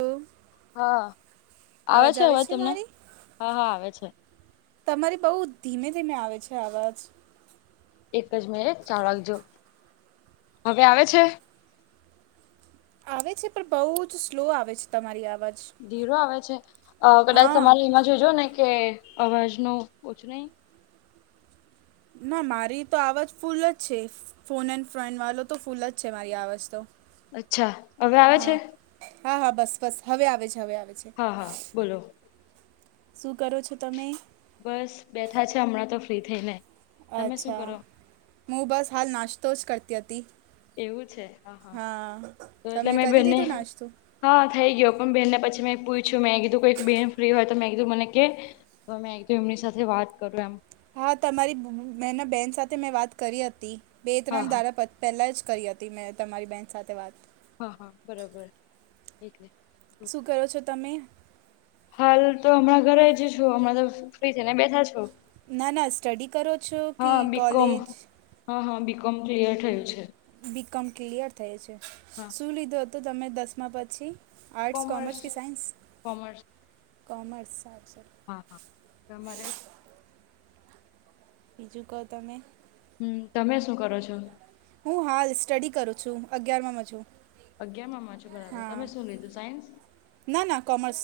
ઓ હા આવે છે અવાજ તમને હા હા આવે છે. તમારી બઉ ધીમે ધીમે આવે છે અવાજ. એક જ મિનીટ ચાલુ રાખજો હવે આવે છે! આવે છે પણ બહુ જ સ્લો આવે છે તમારી અવાજ. ધીરો આવે છે કદાચ હા તમારે એમાં જોજો ને કે અવાજ ન ઓછું નહી. ના મારી તો આવાજ ફૂલ જ છે. ફોન એન્ડ ફ્રન વાળો તો ફૂલ જ છે મારી આ અવાજ તો. અચ્છા હવે આવે છે! હા હા હા બસ બસ હવે આવે છે હવે આવે છે. હા હા બોલો. શું કરો છો તમે? બસ બેઠા છે હમણાં તો ફ્રી થઈને. તમે શું અચ્છા કરો હું બસ હાલ નાસ્તો જ કરતી હતી. એવું છે હા હા તો એટલે તમે મેં કરી બને લીધું નાસ્તો હા થઈ ગયો પણ બ બેહેનને પછી મેં પૂછું મેકીધું કોઈક બેન ફ્રી હોય તો મેકીધું મને કે તોમે એમની સાથે વાત કરું એમ. હા તમારી બહેન બેહેન સાથે મેં વાત કરી હતી બે હા ત્રણ હા દારા પ પહેલાં જ કરી હતી મેં તમારી બહેન સાથે વાત. હા હા બરોબર એટલે બરોબર. શું કરો છો તમે? હાલ તો હમણાં ઘરે જ છું હમણાં તો ફ્રી છે ને બેઠા છું. ના ના સ્ટડી કરો છો કે બીકોમ કોલેજ! હા હા બીકોમ ક્લિયર થયું છે. બીકોમ ક્લિયર થય છે હા. શું લીધું હતું તમે દસમા પછી? આર્ટ્સ કોમર્સ કે સાઇન્સ કોમર્સ કોમર્સ આસ હા હા તમારે બીજું કહો તમે! હમ તમે શું કરો છો? હું હાલ સ્ટડી કરું છું અગિયારમાં છું. અગ્યારમામા બરાબર હા તમે શું લીધું સાયન્સ ના ના કોમર્સ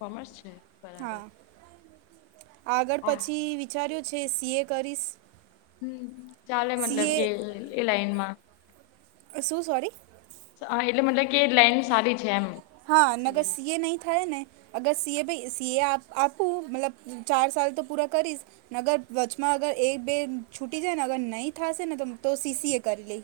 કોમર્સ છે હા બરાબર આગળ આ પછી વિચાર્યું છે સીએ કરીશ હમ ચાલે મતલબ સીએ કે એ લાઈન માં શું સોરી એટલે મતલબ કે લાઈન સારી છે એમ હા નગર સી એ નહી થાય ને અગર સીએ ભાઈ સીએ આપ આપું મતલબ ચાર સલ તો પૂરા કરીશ ને અગર વચમાં અગર એક બે છૂટી જાય ને અગર નહીં થશે ને તો તો સીસી એ કરી લઈ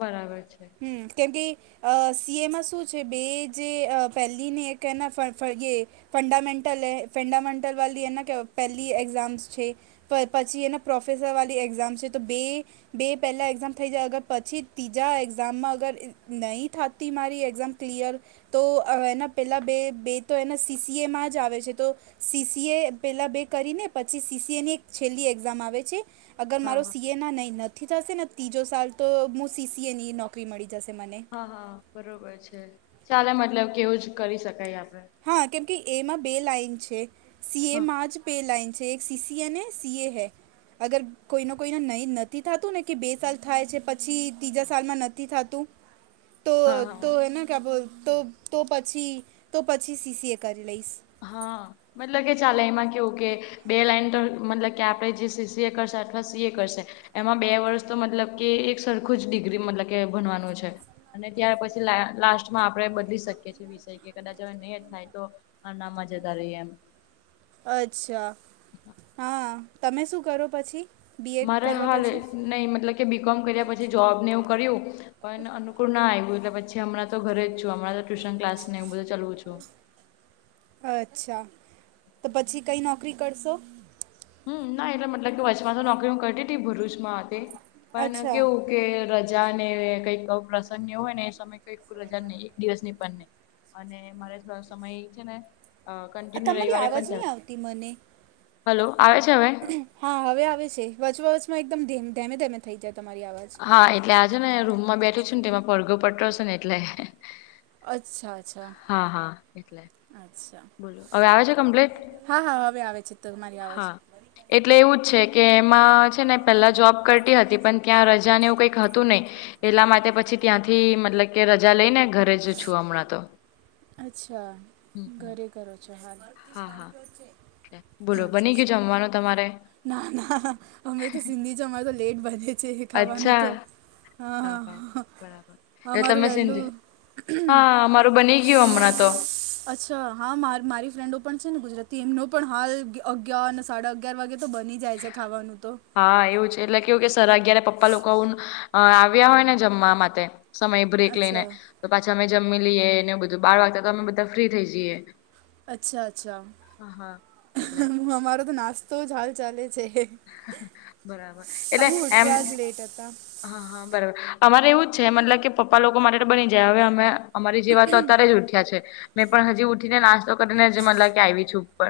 બરાબર છે હમ કેમ કે અ સી એમાં શું છે બે જે પહેલીનેના ફરીએ ફંડામેન્ટલ એ ફંડામન્ન્ટલ વાી એને કે પહેલી એક્ઝામ્સ છે પછી એના પ્રોફેસર વાળી એક્ઝામ છે તો બે બે પહેલા એક્ઝામ થઈ જાય અગર પછી ત્રીજા એક્ઝામમાં અગર નહી થતી મારી એક્ઝામ ક્લિયર તો એના પેલા બે બે તો એના સીસીએમાં જ આવે છે તો સીસીએ પેલા બે કરી ને પછી સીસીએ ની એક છેલ્લી એક્ઝામ આવે છે અગર હા મારો હા સી એ ના નહીં નથી થશે ને ત્રીજો સાલ તો હું સીસીએ ની નોકરી મળી જશે મને હ હા બરોબર છે ચાલે મતલબ કેવું જ કરી શકાય આપડે હા કેમ કે એમાં બે લાાઈન છે સી હા એમાં જ બે લાઈન છે અછે એક સીસીીએન અને સી એ હૈ અગર કોઈને કોઈને નહીં નથી થતું ને કે બે સાલ થાય છે પછી ત્રીજા સાલમાં નથી થતું.. [inaudible] તો હા તો હા હેને ક્યા બોલ તો તો પછી તો પછી સીસીએ કરી લઈશ. હા. મતલબ કે ચાલે એમાં કેવું કે બે લાઈન તો મતલબ કે આપણે જે સી સએ કરશે અથવા સી એ કરશે. એમાં બે વર્ષ તો મતલબ કે એક સરખું જ ડિગ્રી મતલબ કે ભનવાનું છે. અને ત્યાર પછી લાસ્ટમાં આપણે બદલી શકીએીએ વિષય કે કદાચ હવે નહી થાય તો. આ ના મજાદ રહીએ એમ. અચ્છા હા તમે શું કરો પછી. બીએડ મારે કરવા હાલ પછી નહી મતલબ. કે બી કોમ કર્યા પછી જોબ ને એવું કર્યું પણ અનુકૂળ ના આવ્યું એટલે પછી. હમણા તો ઘરે જું હણાં તો ટ્યુશન ક્સ એું બધું ચાલવું છું. અચ્છા તો પછી કંઈ નોકરી કરશો. હમ ના એટલે મતલબ વર્ચમાં તો નોકરી કરતી હતી ભરૂચમાં તે પણ અચ્છા કેવું. કે રજા ને કઈક પ્રસંગ હોય ને એ સમય. ઈલ હજાર નહી એક દિવસ ની પણ નહી અને મારે સમય એ છે ને. આ કન્ટિન્યુ તમારી રવિવારે આવાજ પણ ચાલ નહીં આવતી મને હલો આવે છે હવે. હા હવે આવે છે વચોવચમાં એકદમ ધેમે ધેમે થઈ જાય તમારી આવાજ. હા એટલે આજો ને રૂમમાં બેઠો છું ને તેમાં પડઘો પટડ છે ને એટલે. અચ્છા અચ્છા હા હા એટલે. અચ્છા. બોલો હવે આવે છે કમ્પ્લેટ હા હા હવે આવે છે તમારી અવાજ હા. એટલે એવું જ છે કે એમાં. ને પેલા જોબ કરતી હતી પણ ત્યાં રજા નેવું કઈક હતું નહીિ એટલા માટે પછી. ત્યાંથી મતલબ કે રજા લઈ ને ઘરે જ છું હમણાં તો. અચ્છા. હમમ ઘરે કરો છો હાલ હા હા બોલો બની અચ્છા ગયો જમવાનું તમારે. ના ના અમે તો સિંધી જ અમારે તો લેટ બને છે એ ખાવાનું અચ્છા. તો. હા હા બરાબર હ એટલે અમારું તમે વેલું. સિંધી હા મામારું બની ગયું હમણાં તો. હા મા મારી ફ્રેન્ડો પણ છે ને ગુજરાતી એમનો પણ હાલ અગિયારને સાડા અગયાર વાગે. તો બની જાય છે ખાવાનું તો. હા એવું છે એટલે કેવું કે સર અગિય્યારે પપ્પા લોકો આવ આવ્યા હોય ને જમવા માટે. સમય બ્રેક લઈને અચ્છા તો પાછી અમે જમી લએ ને બધું બહાર વાગતા તો અમે બધા ફ્રી થઈ જઈએ. અચ્છા અચ્છા હા હા એટલે હ અમારો તો નાસ્તો જ હાલ ચાલે છે. અમે બરાબર એટલે એમ. ઉઠ્યા જ લેટ હતા હા હા બરાબર અમારે એવું જ છે મતલબ કે પપ્પા લોકો માટે બની જાય હવે અમે. અમારી જેવા તો અત્યારે જ ઉઠ્યા છે મેં પણ હજી ઉઠીને નાસ્તો કરીનેજ મને લ કે આવી છું ઉપર.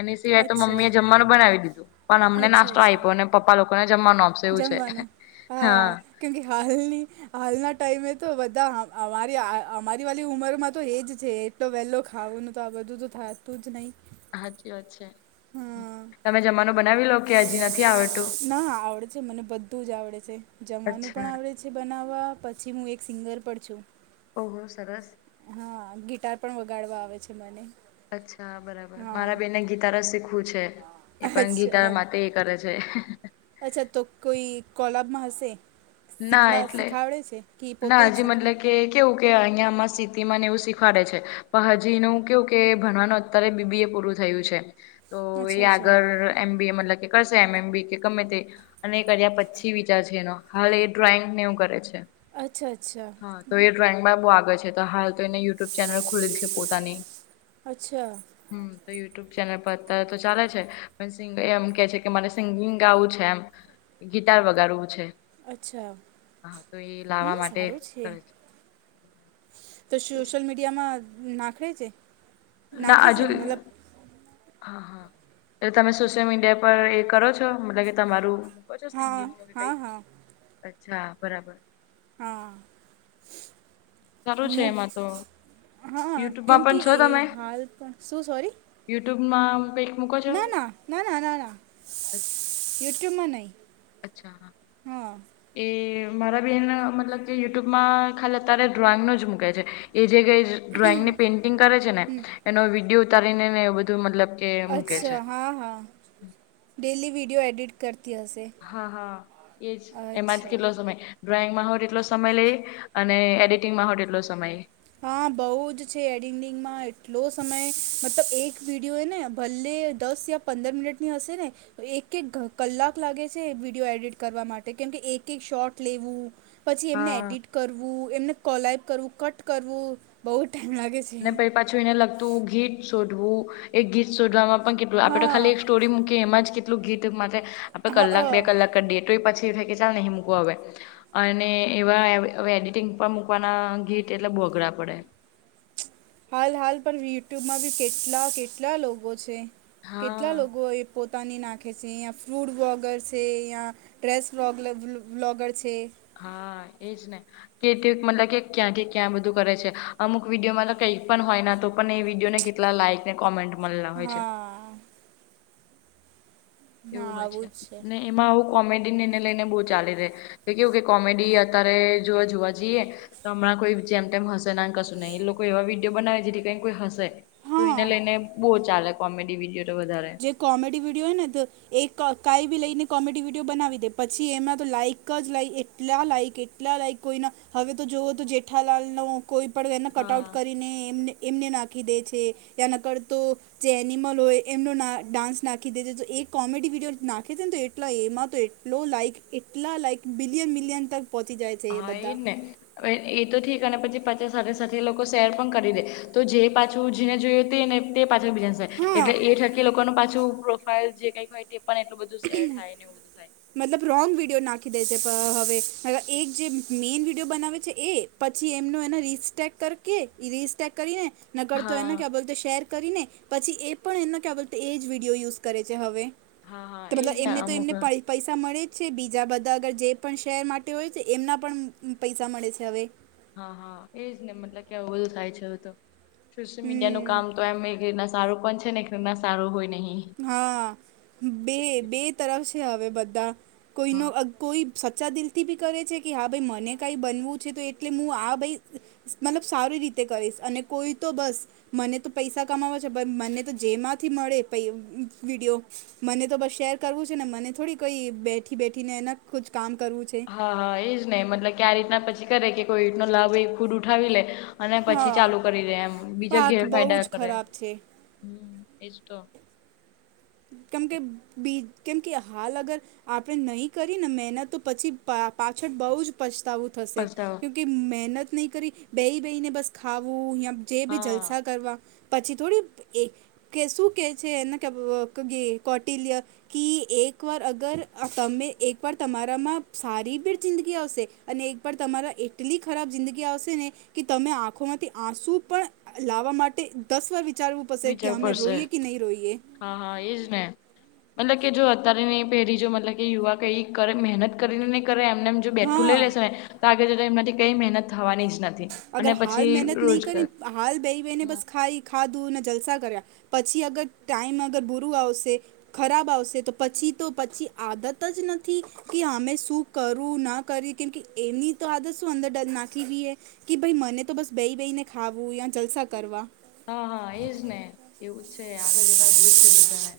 એની સિવાય તો અચ્છા મમ્મી એ જમવાનું બનાવી દીધું પણ અમને નાસ્તો. અચ્છા અચ્છા આપ્યો પપ્પા લોકોને જમવાનું આપશે એવું છે હા. ક્યોક હાલની. હાલના ટાઈમે તો બધા અમારી અમારી વાળલી ઉંમરમાં તો એજ છે. એટલો વહેલો ખાવુંનું તો આ બધું તો થતું જ નહીં. હાચી વાત છે હા તમે જમા. બનાવી લો. કે હજી નથી આવડતું ના આવડે છે મને બધું જ આવડે છે જમવાનું પણ અચ્છા આવડે છે. પછ બનાવવા પછી હું એક સિંગર પણ છું. ઓહો સરસ. હા ગિટાર પણ વગાડવા આવે છે મને. અચ્છા બરાબર હા મારા બેનને ગીટાર જ શીખવું છે એ પણ અચ્છા ગીટાર હા માટે કરે છે અચ્છા તો કોઈ કોલાબમાં હશે શીખ ના એટલે શીખાવડે છે કે પોતે ના જ હજી શીખડે મતલબ કે કેવું કે અહિયાંમાં સ્થિ ને એવું શીખવાડે છે પ હાજી ન કેવું કે ભણવાનું અત્યારે બીબી એ પૂરું થયું છે તો અચ્છા અચ્છા એયાગર એમ બી એ મતલબ કે કરશે એમ એમ બી કે ગમે તે અને એ કર્યા પછી વિચાર છે એનો હાલ એ ડ્રોઈંગને એવું કરે છે અચ્છા અચ્છા હા તો એ ડ્રોઈંગ માં બહુ આગળ છે તો હાલ તો એના યુટ્યુબ ચેનલ ખુલેલ છે પોતાની અચ્છા હ તો યુટ્યુબ ચેનલ પર અત્યારે તો ચાલે છે એમ કે છે કે મને સિંગિંગ આવું છે એમ ગિટાર વગડવું છે અચ્છા હા તો એ લાવવા નાનું માટે સારું છે કરે તો સોશિયલ મીડિયામાં નાખે છે ના નાખે છે આજુ મતલબ હા હા એટલે તમે સોશિયલ મીડિયા પર એ કરો છો મતલબ કે તમારું હા હા હા અછ બરાબર હા સારું છે એમાં તો હ હા યુટ્યુબમાં કેમ કે પણ છો એ તમે હાલ પણ શું સોરી યુટ્યુબમાં કક ના ના ના ના ના ના યુટ્યુબમાં નહી અચ્છા હા એ મારા બહેન મતલબ કે યુટ્યુબમાં ખાલી અત્યારે ડ્રોઈંગનો જ મૂકે છે એ જે કઈ. ડ્રોઈંગ ને પેઇન્ટિંગ કરે છે ને એનો વિડીયો ઉતારીને ને એ બધું મતલબ. કે મૂકે છે અચ્છા હા હા ડેલી વીડિયો એડિટ કરતી હશે હા હા એજ એમાં જ અચ્છા કેલો સમય ડ્રોઈંગમાં હું તેટલો સમય લઈ અને એડિટિંગમાં હું તેટલો સમય લ હા બહુ જ છે એડિટિંગમાં એટલો સમય મતલબ એક વિડીિયો એ ને ભલે દસ યા પંદર મિનિટની હશે ને. એક એક ક કલાક લાગે છે વિડીયો એડિટ કરવા માટે કેમકે એક એક શોટ લેવું. પછી એમને હા એડિટ કરવું એમને કોલઈપ કરવું કટ કરવું બહુ ટાઈમ લાગે છે. પછ પાછું એને લગતું ગીત શોધવું એક ગીત શોધવામાં. કેટલું આપણે તો હા ખાલી એક સ્ટોરી મૂકીએ એમાં જ કેટલું ગીત માટે હા કલાક અ. બે કલાક ડે. તે પછી ના કહે ને હમુકુ આવે અને એવા અ એડિટિંગ પણ મૂકવાના ગીત એટલે બોગડા પડે. હાલ હાલ પણ યુટ્યુબમાં બી કેટલા કેટલા લોકો છે કેટલા હા લોકો એ. પોતાની નાખે છે ઇયા ફ્રૂટ વોગર છે ઇયાં. ડ્રેસ બોગ બ્લોગર છે. હા એજ ને. કે ટ્યુબ મતલબ કે ક્યાંથી ક્યાં બધું કરે છે અમુક વિડીયો મતલબ કઈક પણ હોય ના તો પણ એ વિડીયોને. લા લાઈકને કોમેન્ટ. મળેલા હોય છે હા. હા એવું હોય છે આવું જ ને એમાં આવું કોમેડીને એને લઈને બહુ ચાલી રહે‌. તો કેવું કે કોમેડી અત્યારે જો જોવા જઈએ. તો હમણાં કોઈ જેમ તેમ હશે ના કશું નહી એ લોકો એવા વિડીયો બનાવે જેથી કઈ કોઈ હશે. તો એને હા લઈને બહુ ચાલે કોમેડી વિડીયો તો વધારે. જે કોમેડી વિડીયો હેને તો. એક ક કઈ બી લઈને કોમેડી વિડીયો બનાવી દે પછી એમાં તો લાઈક જ લ. એટલા લાઈક એટલા લાઈક કોઈના હવે તો જુઓ તો જેઠાલાલનો. કોઈ પણ એને કટઆઉટ હા કરીને એમને. એમને નાખી દે છે ત્યા નકડતો જે એનિમલ હોય. એમનો ના ડાન્સ નાખી દે છે તો એ કોમેડી વિડીયો નાખે છે ને તો એટલો એમાં તો એ. લો લાઇક એટલા લાઇક બિલયન બિલિયન તક પહોંચી જાય. છે એ હા એજ બધા ને એ તો ઠીક અને પછી પાછા સાથે સાથે લોકો શેર પણ કરી દે. તો જે પાછું જેને જોય તેને. પાછું બિઝનેસય હા એટલે એ થકી લોકોનું પાછું પ્રોફાાઈલ જે કઈક હોય તે. પણ એટલું બધું શેર થાય ને એવું બધું થાય‌ મતલબ રોંગ વિડીયો નાખી દે છે હ હવે એક જે મેઇન વિડીયો બનાવે છે એ. પછી એમનું એને રીસ્ટેક કરકે એ રીસ્ટેક કરીને. નકળતો એનો હા. ક્યાં બોલ તો શેર કરીને પછી એ પણ એનો ક્યાં બોલ એ જ વિડીયો યુઝ કરે છે હવે. હા તો હા એજ મતલબ ને એમને તો અમુક એમને વાર. પાઇ. પૈસા મળે જ છે બીજા બધા અગર જે પણ શહેર માટે હોય છે એમના પણ પૈસા મળે છે હવે. હા હા એજ ને મતલબ કેું બધું થાય છે હવે તો સોશિયલ મીડિયા નો. હમ કામ તો એમ ના સારું પણ છે ને કે ના સારું હોય નહી. હા બે બે તરફ છે આવે બધા કોઈનો. હા. કોઈ સચ્ચા દિલથી બી કરે છે કે હા ભાઈ મને કાંઈ બનવું છે તો એટલે હું આ ભાઈ. મતલબ સારી રીતે કરીશ અને કોઈ તો બસ. મને તો પૈસા કમાવા છે બ મને તો જેમાંથી મળે. પ વિડીયો મને તો બસ શેર કરવું છે ને મને થોડી કોઈ બેઠી બેઠીને એના. કુછ કામ કરવું છે. હા હા એજ ને મતલબ કે આ રીતના પછી કરે કે કોઈ રીતનો લાભ એ ખુદ ઉઠાવી લે. અને પછી હા ચાલુ કરી દે એમ બીજા પાક બહુ ઘેરફાયદા જ કરે હ ખરાબ છે એજ તો કેમ કે બી કેમ કે હાલ અગર આપડે નહી કરી ને મહેનત તો પછી પાછળ બઉુ જ પછતાવું થશે પસ્તાવ કયોકિ મહેનત નહીં કરી બેહી બેહીને બસ ખાવું યાં. જે બી હા જલસા કરવા પછી થોડી એ કે શું કહે છે એને કે. ક્યોંકિ કોટિલિયર. કિ એક વાર અગર તમે એક વાર તમારામાં સારી ભીર જિંદગી આવશે. અને એક પણ તમારા એટલી ખરાબ જિંદગી આવશે ને કે તમે આંખોમાંથી આંસુ પણ લાવવા માટે દસ વાર વિચારવું પડશે વિચાર કે અમે પડશે રોઈએ કે નહી રોએ હા હા એજ ને મતલબ કે જો અત્યારે પેલી જો મતલબ કે યુવા કઈ કરે મહેનત કરીને નહી કરે એમ જો બેઠું હા લઈ લેશે ને તો આગે એમાંથી કઈ મહેનત થવાની જ નથી અને અગર હાલ પછી મહેનત નહી રોજગાર કરીે હાલ બેહી બેહેને હમ બસ ખાાઈ ખાધું અને જલસા કર્યા પછી અગર ટાઈમ અગર બુરું આવશે ખરાબ આવશે તો પછી તો પછી આદત જ નથી કે અમે શું કરું ના કરી કેમ કે એમની તો આદત શું અંદર ડર નાખી રએ કે ભાઈ મને તો બસ બેહી બેહીને ખાવું યા જલસા કરવા હા હા એજ ને એવું જ છે આગળ જતા ગુરુજ છે બધાને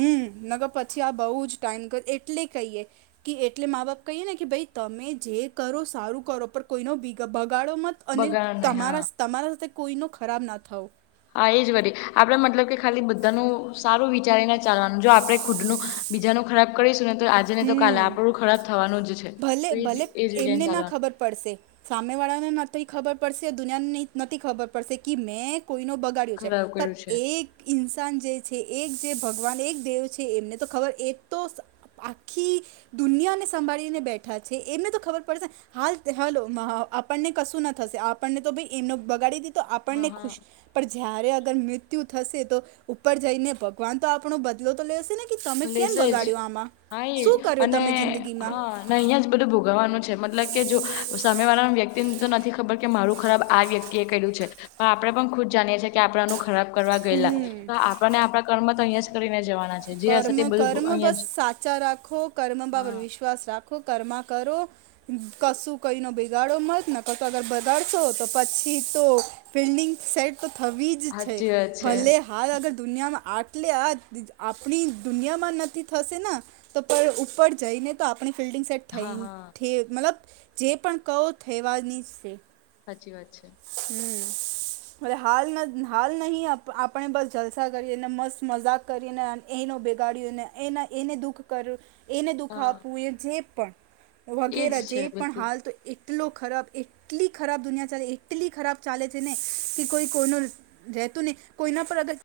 હમ નગ પછી આ બહુ જ ટાઈઇમ કર એટલે કહીએ કે એટલે મા બાપ કહીએ ને કે ભાઈ તમે જે કરો સારું કરો પર કોઈનો બગાડો મત અને બગાડ નહી હા તમારા તમારા સાથે કોઈનો ખરાબ ના થયો હા એ જ કરી આપડણે મતલબ કે ખાલી બધાનું સારું વિચારીને ચાલવાનું જો આપણે ખુદનું બીજાનું ખરાબ કરીશું ને તો આજે ને તો કાલે આપણું ખરાબ થવાનું જ છે તો ભલે એજ ભલે એજ રિઝાન એમને ના ચાલવાનું ખબર પડશે સામે વાળાને નથી ખબર પડશે દુનિયાની નથી ખબર પડશે કે મેં કોઈ ન બગાડ છે ખરાબ પણ કર્યું છે એક ઇન્સાન જે છે એક જે ભગવાન એક દેવ છે એમને તો ખબર એ તો આખી દુનિયાને સંભાળીને બેઠા છે એમને તો ખબર પડશે ને હાલ હલો આપણને કશું ના થશે આપણને તો ભ એમને બગાડી દીધ તો હા આપણને હા ખુશ પણ જયારે અગર મૃત્યુ થશે તો ઉપર જઈને ભગવાન તો આપણો બદલો તો લેશે ને તમે કેમ લેશે જ બગાડ્યો આમાં હા એ શું કર્યો અને તમે જિંદગીમાં હા અહિયાં જ બધું ભોગવવાનું છે મતલબ કે જો અમે વાળા વ્યક્તિને તો નથી ખબર કે મારું ખરાબ આ વ્યક્તિ એ કર્યું છે પણ આપણેે પણ ખુદ જાણીએ છીએ કે આપણેનું ખરાબ કરવા ગયેલા તો આપને આપણા કર્ તો અહીંયા જ કરીને જવાના છે જે હશે કર્મ તે બધું કર્મ અહિયાં બસ જ સાચા રાખો કર્મ બાપર હા વિશ સ્્વાસથ રાખો કર્મા કરો કશું કંઈનો બગાડો મળત ના કશું અગર બગાડશો તો પછી તો ફિલ્ડિંગ સેટ તો થવી જ છે હાચી વાત છે. ભલે હાલ અગર દુનિયામાં આટલે આ આપણી દુનિયામાં નથી થશે ને તો પણ ઉપર જઈને તો આપણી ફિલ્ડિંગ સેટ હા થઈ હા મતલબ જે પણ કહો થવાની છે સાચી વાત છે હમ હાલ હાલ નહી આપણે બસ જલસા કરીએ એને મસ્ત મજાક કરીને એનો ભેગાડ્યુંને એના એને દુઃખ કર્યું એને હા દુખાવવું એ જે પણ એજ વગેરે જે છે પણ બધું હાલ તો એટલો ખરાબ એટલી ખરાબ દુનિયા ચાલે એટલી ખરાબ ચાલે છે ને કે કોઈ કોઈ રહેતું નહી કોઈના પર અગર